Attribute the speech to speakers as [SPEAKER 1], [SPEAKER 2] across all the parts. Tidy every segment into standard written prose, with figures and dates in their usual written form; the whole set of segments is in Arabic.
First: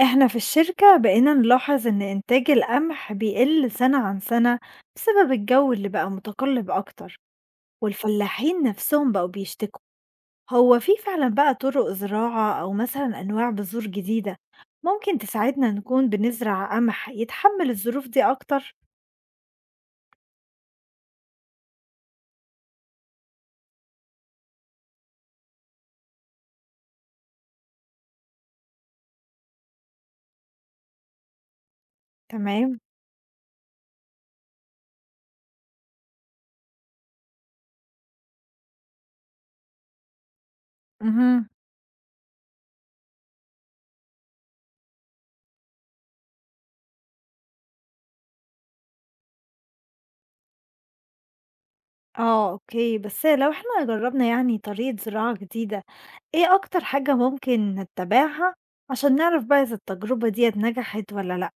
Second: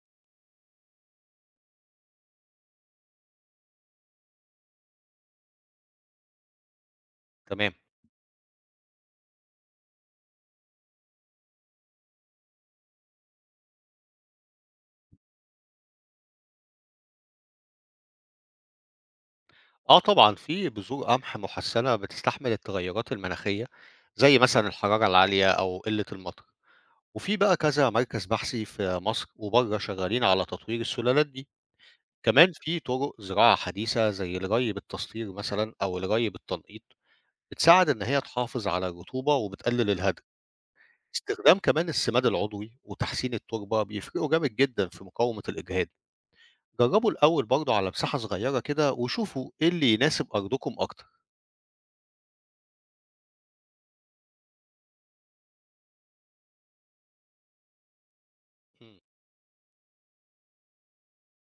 [SPEAKER 1] إحنا في الشركة بقينا نلاحظ إن إنتاج القمح بيقل سنة عن سنة، بسبب الجو اللي بقى متقلب أكتر.
[SPEAKER 2] تمام.
[SPEAKER 1] والفلاحين نفسهم بقوا بيشتكوا. هو في فعلا بقى طرق زراعة أو مثلا أنواع بذور جديدة ممكن تساعدنا نكون بنزرع قمح يتحمل الظروف دي أكتر؟
[SPEAKER 2] آه طبعًا، في بذور قمح مُحسّنة بتستحمل التغيُّرات المناخية، زي مثلًا الحرارة العالية أو قِلّة المطر. وفي بقى كذا مركز بحثي في مصر وبرّه شغّالين على تطوير السلالات دي. كمان
[SPEAKER 1] تمام.
[SPEAKER 2] في طُرق زراعة حديثة زي الري بالتسطير مثلًا أو الري بالتنقيط، بتساعد إن هي تحافظ على الرطوبة وبتقلِّل الهدر.
[SPEAKER 1] مهم.
[SPEAKER 2] استخدام كمان السماد العضوي وتحسين التربة بيفرقوا جامد جدًا في مقاومة الإجهاد. جرّبوا الأول برضه على مساحة صغيرة كده وشوفوا إيه اللي يناسب أرضكم أكتر.
[SPEAKER 1] اه، اوكي. بس لو احنا جربنا يعني طريقة زراعة جديدة، ايه أكتر حاجة ممكن نتبعها
[SPEAKER 2] إمم.
[SPEAKER 1] عشان نعرف بقى إذا التجربة ديت نجحت ولا لأ؟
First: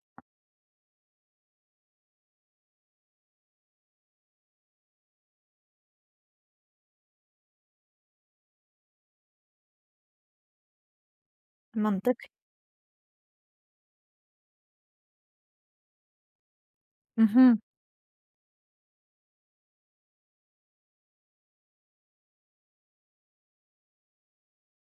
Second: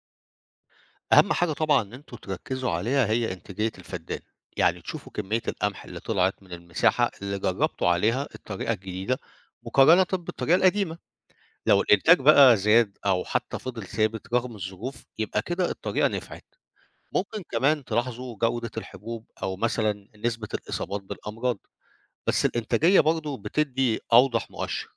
[SPEAKER 2] أهم حاجة طبعًا إن أنتم تركّزوا عليها هي إنتاجية الفدان، يعني تشوفوا كمية القمح اللي طلعت من المساحة اللي جرّبتوا عليها الطريقة الجديدة مقارنةً بالطريقة القديمة، لو الإنتاج
[SPEAKER 1] منطقي.
[SPEAKER 2] بقى زاد أو حتى فضل ثابت رغم الظروف يبقى كده الطريقة نفعت، ممكن
[SPEAKER 1] اهم.
[SPEAKER 2] كمان تلاحظوا جودة الحبوب أو مثلًا نسبة الإصابات بالأمراض، بس الإنتاجية برضه بتدّي أوضح مؤشر.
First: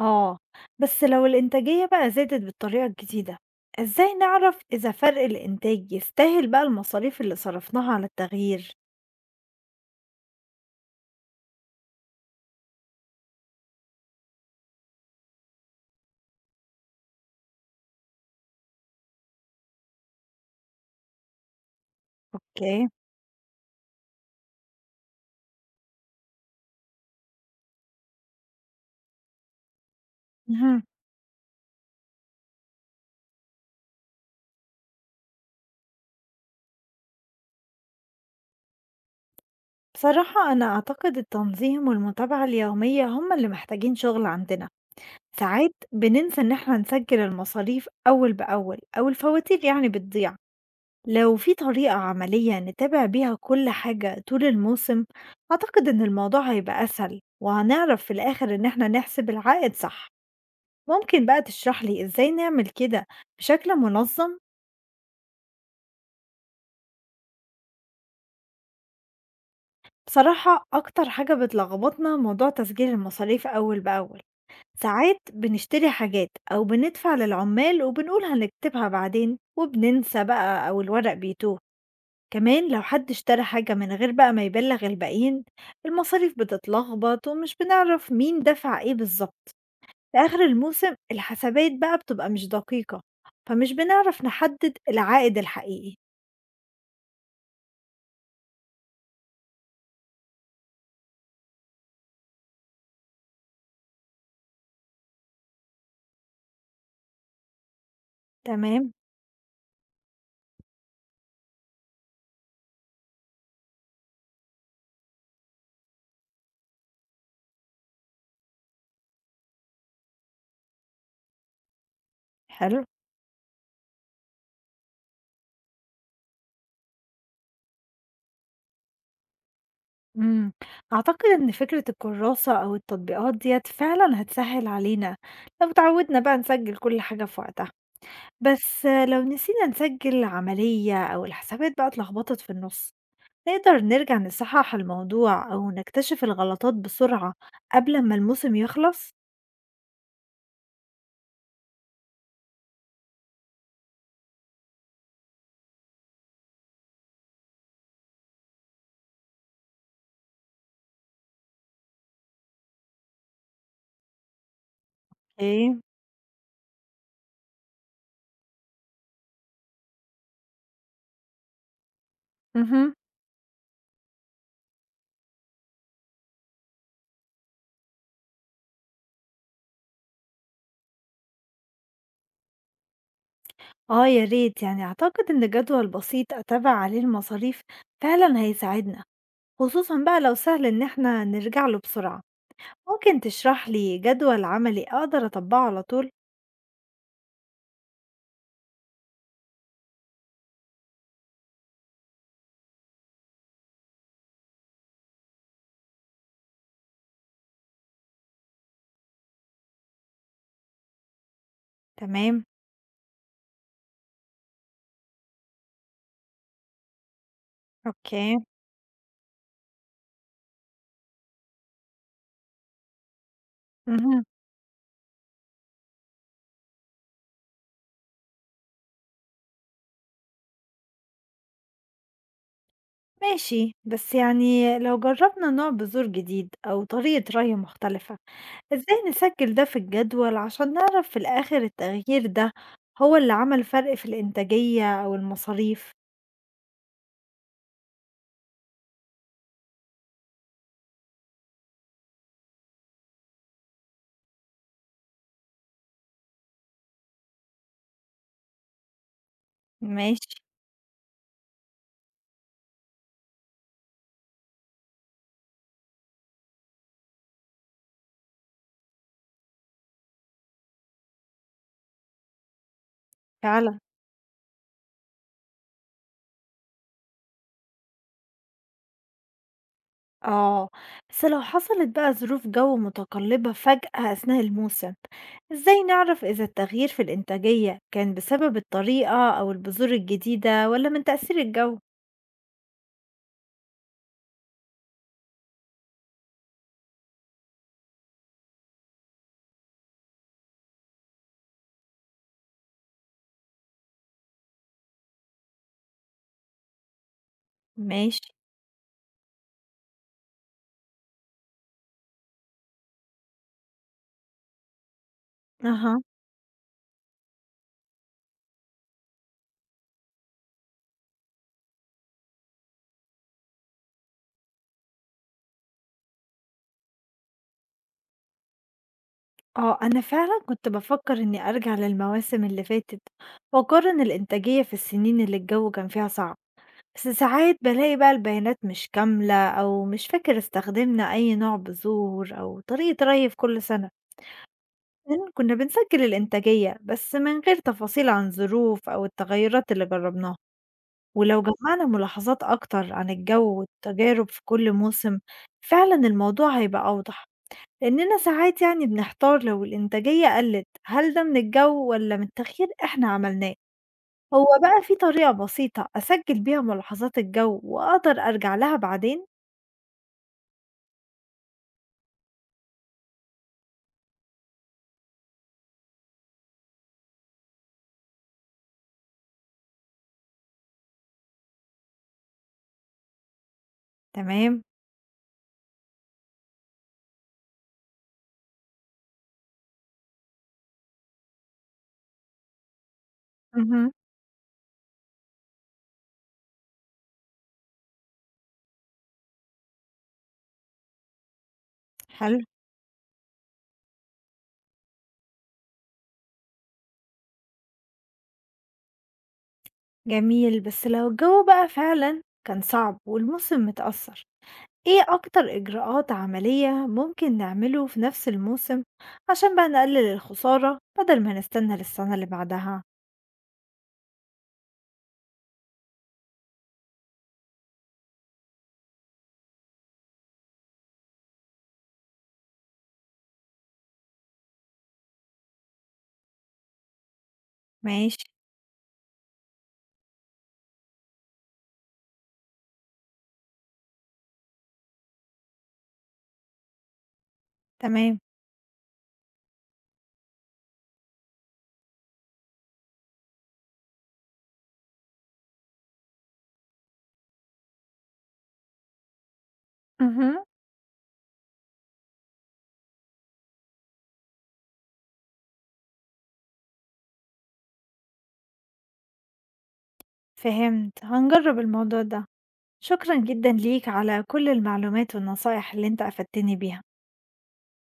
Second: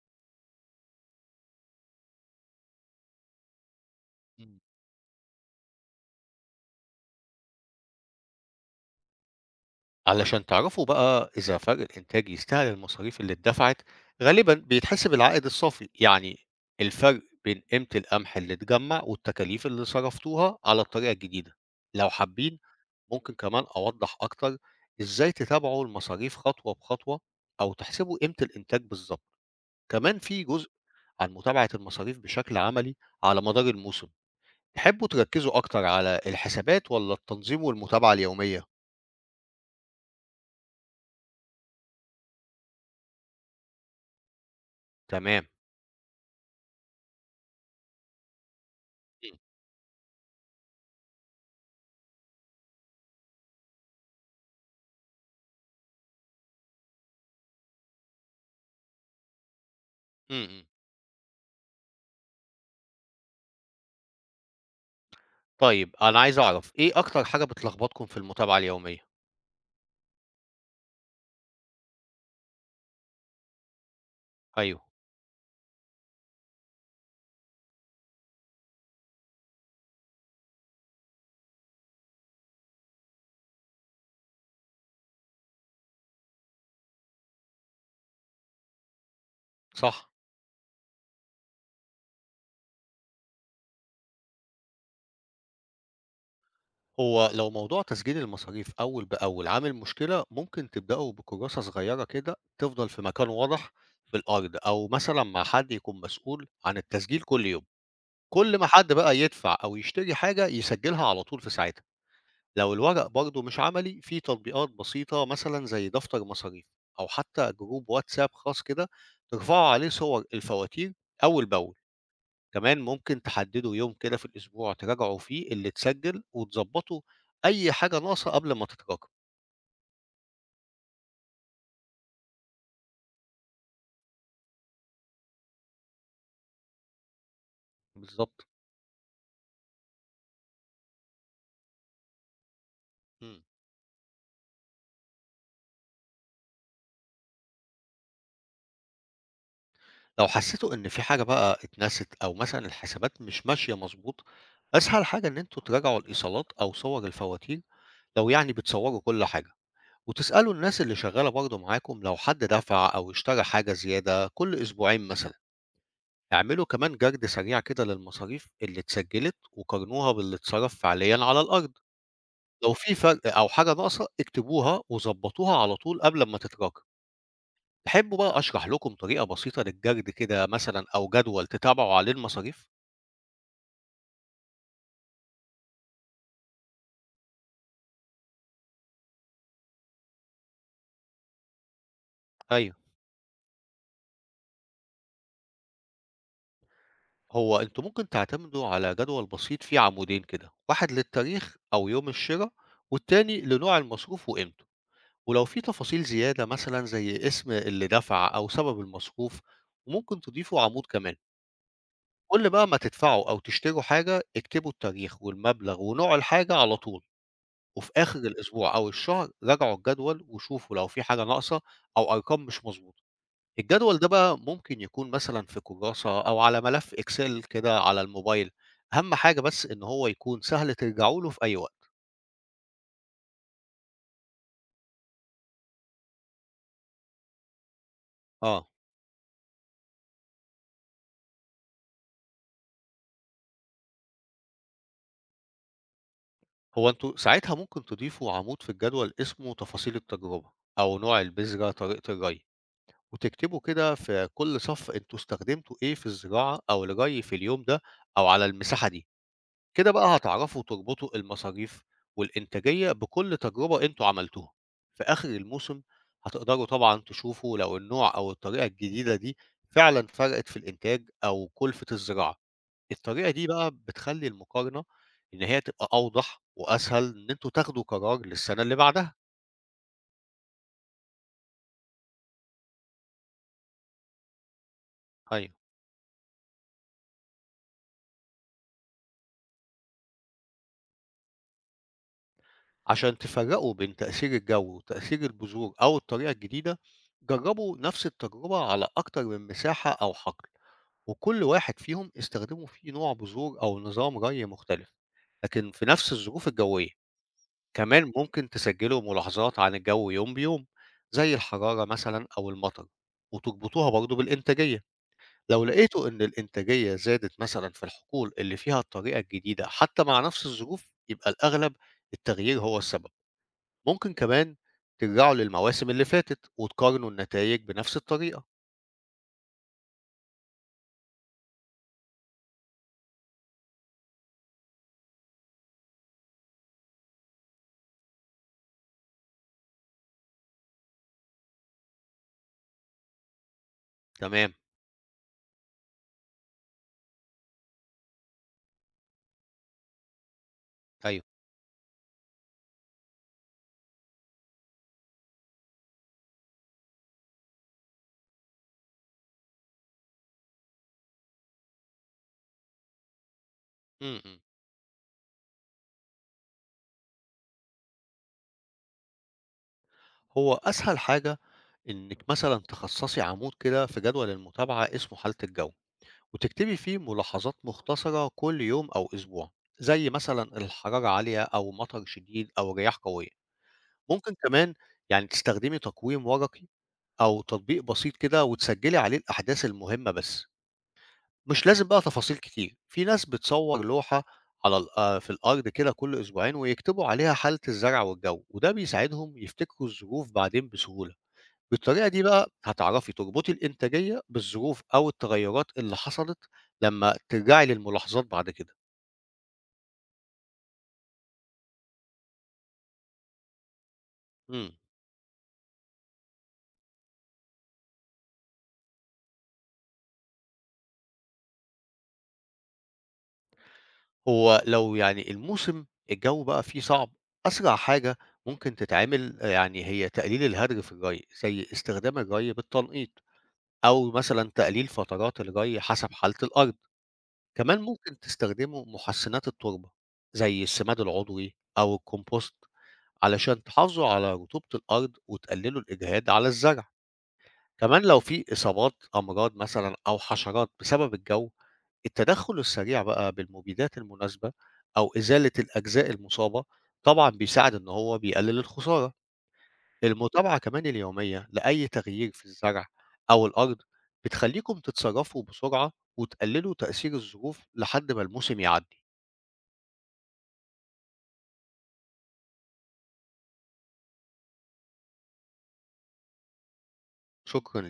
[SPEAKER 1] آه. بس لو الإنتاجية بقى زادت بالطريقة الجديدة، إزاي نعرف إذا فرق الإنتاج يستاهل بقى المصاريف اللي صرفناها على التغيير؟
[SPEAKER 2] علشان تعرفوا بقى إذا فرق الإنتاج يستاهل المصاريف اللي اتدفعت، غالبا بيتحسب العائد الصافي، يعني الفرق بين قيمة القمح اللي اتجمع والتكاليف اللي صرفتوها على الطريقة الجديدة. لو حابين
[SPEAKER 1] اوكي.
[SPEAKER 2] ممكن كمان أوضح أكتر إزاي تتابعوا المصاريف خطوة بخطوة أو تحسبوا قيمة الإنتاج بالظبط. كمان في جزء
[SPEAKER 1] مهم.
[SPEAKER 2] عن متابعة المصاريف بشكل عملي على مدار الموسم. تحبوا تركزوا أكتر على الحسابات ولا التنظيم والمتابعة اليومية؟
[SPEAKER 1] بصراحة أنا أعتقد التنظيم والمتابعة اليومية هم اللي محتاجين شغل عندنا.
[SPEAKER 2] تمام.
[SPEAKER 1] ساعات بننسى إن احنا نسجل المصاريف أول بأول أو
[SPEAKER 2] م-
[SPEAKER 1] الفواتير يعني بتضيع. لو في طريقة عملية نتابع بيها كل حاجة طول الموسم، أعتقد إن الموضوع هيبقى أسهل وهنعرف في الآخر إن احنا نحسب العائد صح.
[SPEAKER 2] م- م.
[SPEAKER 1] ممكن بقى تشرح لي إزاي نعمل كده بشكل منظم؟
[SPEAKER 2] طيب أنا عايز أعرف إيه أكتر حاجة بتلخبطكم في المتابعة اليومية؟
[SPEAKER 1] بصراحة أكتر حاجة بتلخبطنا موضوع تسجيل المصاريف أول بأول.
[SPEAKER 2] أيوه،
[SPEAKER 1] ساعات بنشتري حاجات أو بندفع للعمال وبنقول هنكتبها بعدين وبننسى بقى أو الورق بيتوه. كمان لو حد اشترى حاجة من غير بقى ما يبلغ الباقيين، المصاريف بتتلخبط ومش بنعرف مين دفع ايه بالظبط.
[SPEAKER 2] صح.
[SPEAKER 1] في آخر الموسم الحسابات بقى بتبقى مش دقيقة، فمش بنعرف نحدد العائد الحقيقي.
[SPEAKER 2] هو لو موضوع تسجيل المصاريف أول بأول عامل مشكلة، ممكن تبدأوا بكراسة صغيرة كده تفضل في مكان واضح في الأرض، أو مثلًا مع حد يكون مسؤول عن التسجيل كل يوم. كل ما حد
[SPEAKER 1] تمام.
[SPEAKER 2] بقى يدفع أو يشتري حاجة يسجلها على طول في ساعتها. لو الورق برضه مش عملي، في تطبيقات بسيطة مثلًا زي دفتر مصاريف، أو حتى جروب واتساب خاص كده ترفعوا عليه صور الفواتير أول بأول. كمان
[SPEAKER 1] حلو.
[SPEAKER 2] ممكن تحددوا يوم كده في الأسبوع تراجعوا فيه اللي اتسجل وتظبطوا أي حاجة ناقصة قبل ما تتراكم.
[SPEAKER 1] مم. أعتقد إن فكرة الكراسة أو التطبيقات ديت فعلا هتسهل علينا لو اتعودنا بقى نسجل كل حاجة في وقتها.
[SPEAKER 2] بالظبط.
[SPEAKER 1] بس لو نسينا نسجل العملية أو الحسابات بقى اتلخبطت في النص،
[SPEAKER 2] إمم.
[SPEAKER 1] نقدر نرجع نصحح الموضوع أو نكتشف الغلطات بسرعة قبل ما الموسم يخلص؟
[SPEAKER 2] لو حسيتوا إن في حاجة بقى اتنست أو مثلًا الحسابات مش ماشية مضبوط، أسهل حاجة إن أنتم تراجعوا الإيصالات أو صور الفواتير لو يعني بتصوروا كل حاجة، وتسألوا الناس اللي شغالة برضه معاكم لو حد دفع أو اشترى حاجة زيادة كل أسبوعين مثلًا.
[SPEAKER 1] ايه.
[SPEAKER 2] اعملوا كمان جرد سريع كده للمصاريف اللي اتسجلت وقارنوها باللي اتصرف فعليًا على الأرض. لو
[SPEAKER 1] مهم.
[SPEAKER 2] في فرق أو حاجة ناقصة اكتبوها وضبطوها على طول قبل ما تتراكم. تحبوا بقى أشرح لكم طريقة بسيطة للجرد كده مثلًا أو جدول تتابعوا عليه المصاريف؟
[SPEAKER 1] آه يا ريت. يعني أعتقد إن جدول بسيط أتابع عليه المصاريف فعلا هيساعدنا، خصوصا بقى لو سهل إن احنا نرجع له بسرعة.
[SPEAKER 2] أيوه،
[SPEAKER 1] ممكن تشرح لي جدول عملي أقدر أطبقه على طول؟
[SPEAKER 2] هو أنتم ممكن تعتمدوا على جدول بسيط فيه عمودين كده، واحد للتاريخ أو يوم الشرا، والتاني لنوع المصروف وقيمته، ولو في تفاصيل زيادة مثلًا زي اسم اللي دفع أو سبب المصروف، وممكن تضيفوا عمود كمان.
[SPEAKER 1] تمام.
[SPEAKER 2] كل بقى ما تدفعوا أو تشتروا حاجة اكتبوا التاريخ والمبلغ ونوع الحاجة على طول. وفي آخر
[SPEAKER 1] اوكي.
[SPEAKER 2] الأسبوع أو الشهر راجعوا الجدول وشوفوا لو في حاجة ناقصة أو أرقام مش مضبوطة. الجدول ده
[SPEAKER 1] مهم.
[SPEAKER 2] بقى ممكن يكون مثلًا في كراسة أو على ملف Excel كده على الموبايل، أهم حاجة بس إن هو يكون سهل ترجعوا له في أي وقت.
[SPEAKER 1] ماشي. بس يعني لو جربنا نوع بذور جديد أو طريقة ري مختلفة،
[SPEAKER 2] آه،
[SPEAKER 1] إزاي نسجل ده في الجدول عشان نعرف في الآخر التغيير ده هو اللي عمل فرق في الإنتاجية أو المصاريف؟
[SPEAKER 2] هو أنتم ساعتها ممكن تضيفوا عمود في الجدول اسمه تفاصيل التجربة أو نوع البذرة، طريقة الري، وتكتبوا كده في كل صف أنتم استخدمتوا إيه في الزراعة أو الري في اليوم ده أو على المساحة دي. كده بقى
[SPEAKER 1] ماشي.
[SPEAKER 2] هتعرفوا تربطوا المصاريف والإنتاجية بكل تجربة أنتوا عملتوها. في آخر الموسم هتقدروا طبعا تشوفوا لو النوع أو الطريقة الجديدة دي فعلا فرقت في الإنتاج أو كلفة الزراعة. الطريقة دي بقى
[SPEAKER 1] فعلا.
[SPEAKER 2] بتخلي المقارنة إن هي تبقى أوضح وأسهل إن أنتوا تاخدوا قرار للسنة اللي بعدها.
[SPEAKER 1] آه. بس لو حصلت بقى ظروف جو متقلبة فجأة أثناء الموسم،
[SPEAKER 2] أيوة.
[SPEAKER 1] إزاي نعرف إذا التغيير في الإنتاجية كان بسبب الطريقة أو البذور الجديدة ولا من تأثير الجو؟
[SPEAKER 2] عشان تفرّقوا بين تأثير الجو وتأثير البذور أو الطريقة الجديدة، جرّبوا نفس التجربة على أكتر من مساحة أو حقل، وكل واحد فيهم استخدموا فيه نوع بذور أو نظام ري مختلف، لكن في نفس الظروف الجوية. كمان
[SPEAKER 1] ماشي.
[SPEAKER 2] ممكن تسجلوا ملاحظات عن الجو يوم بيوم، زي الحرارة مثلًا أو المطر، وتربطوها برضه بالإنتاجية. لو
[SPEAKER 1] أها.
[SPEAKER 2] لقيتوا إن الإنتاجية زادت مثلًا في الحقول اللي فيها الطريقة الجديدة حتى مع نفس الظروف، يبقى الأغلب التغيير هو السبب. ممكن كمان ترجعوا للمواسم اللي فاتت وتقارنوا النتائج بنفس الطريقة.
[SPEAKER 1] اه، أنا فعلا كنت بفكر إني أرجع للمواسم اللي فاتت وأقارن الإنتاجية في السنين اللي الجو كان فيها صعب. بس ساعات بالاقي بقى البيانات مش كاملة أو مش فاكر استخدمنا أي نوع بذور أو طريقة ري في كل سنة،
[SPEAKER 2] تمام.
[SPEAKER 1] لأن كنا بنسجل الإنتاجية بس من غير تفاصيل عن ظروف أو التغيرات اللي جربناها.
[SPEAKER 2] أيوه.
[SPEAKER 1] ولو جمعنا ملاحظات أكتر عن الجو والتجارب في كل موسم فعلا الموضوع هيبقى أوضح، لأننا ساعات يعني بنحتار لو الإنتاجية قلت هل ده من الجو ولا من تغيير إحنا عملناه.
[SPEAKER 2] م -م.
[SPEAKER 1] هو بقى في طريقة بسيطة أسجل بيها ملاحظات الجو وأقدر أرجع لها بعدين؟
[SPEAKER 2] هو أسهل حاجة إنك مثلا تخصصي عمود كده في جدول المتابعة اسمه حالة الجو، وتكتبي فيه ملاحظات مختصرة كل يوم أو أسبوع، زي مثلا الحرارة عالية أو مطر شديد أو رياح قوية. ممكن
[SPEAKER 1] تمام.
[SPEAKER 2] كمان يعني تستخدمي تقويم ورقي أو تطبيق بسيط كده وتسجلي عليه الأحداث المهمة بس، مش لازم بقى تفاصيل كتير. في ناس بتصوّر
[SPEAKER 1] مهم.
[SPEAKER 2] لوحة على ال في الأرض كده كل أسبوعين ويكتبوا عليها حالة الزرع والجو، وده بيساعدهم يفتكروا الظروف بعدين بسهولة. بالطريقة دي
[SPEAKER 1] حلو.
[SPEAKER 2] بقى هتعرفي تربطي الإنتاجية بالظروف أو التغيرات اللي حصلت لمّا ترجعي للملاحظات بعد كده.
[SPEAKER 1] جميل. بس لو الجو بقى فعلا كان صعب والموسم متأثر،
[SPEAKER 2] إمم،
[SPEAKER 1] ايه أكتر إجراءات عملية ممكن نعمله في نفس الموسم عشان بقى نقلل الخسارة بدل ما نستنى للسنة اللي بعدها؟
[SPEAKER 2] هو لو يعني الموسم الجو بقى فيه صعب، أسرع حاجة ممكن تتعمل يعني هي تقليل الهدر في الري، زي استخدام الري بالتنقيط أو مثلًا تقليل فترات الري حسب حالة الأرض. كمان ممكن
[SPEAKER 1] ماشي.
[SPEAKER 2] تستخدموا محسنات التربة زي السماد العضوي أو الكومبوست علشان تحافظوا على رطوبة الأرض وتقللوا الإجهاد على الزرع. كمان لو
[SPEAKER 1] تمام.
[SPEAKER 2] في إصابات أمراض مثلا أو حشرات بسبب الجو، التدخل السريع بقى بالمبيدات المناسبة أو إزالة الأجزاء المصابة طبعا بيساعد إن هو بيقلل الخسارة.
[SPEAKER 1] مهم.
[SPEAKER 2] المتابعة كمان اليومية لأي تغيير في الزرع أو الأرض بتخليكم تتصرفوا بسرعة وتقللوا تأثير الظروف لحد ما الموسم يعدي.
[SPEAKER 1] فهمت. هنجرب الموضوع ده. شكرا جدا ليك على كل المعلومات والنصايح اللي انت أفدتني بيها.
[SPEAKER 2] شكرًا.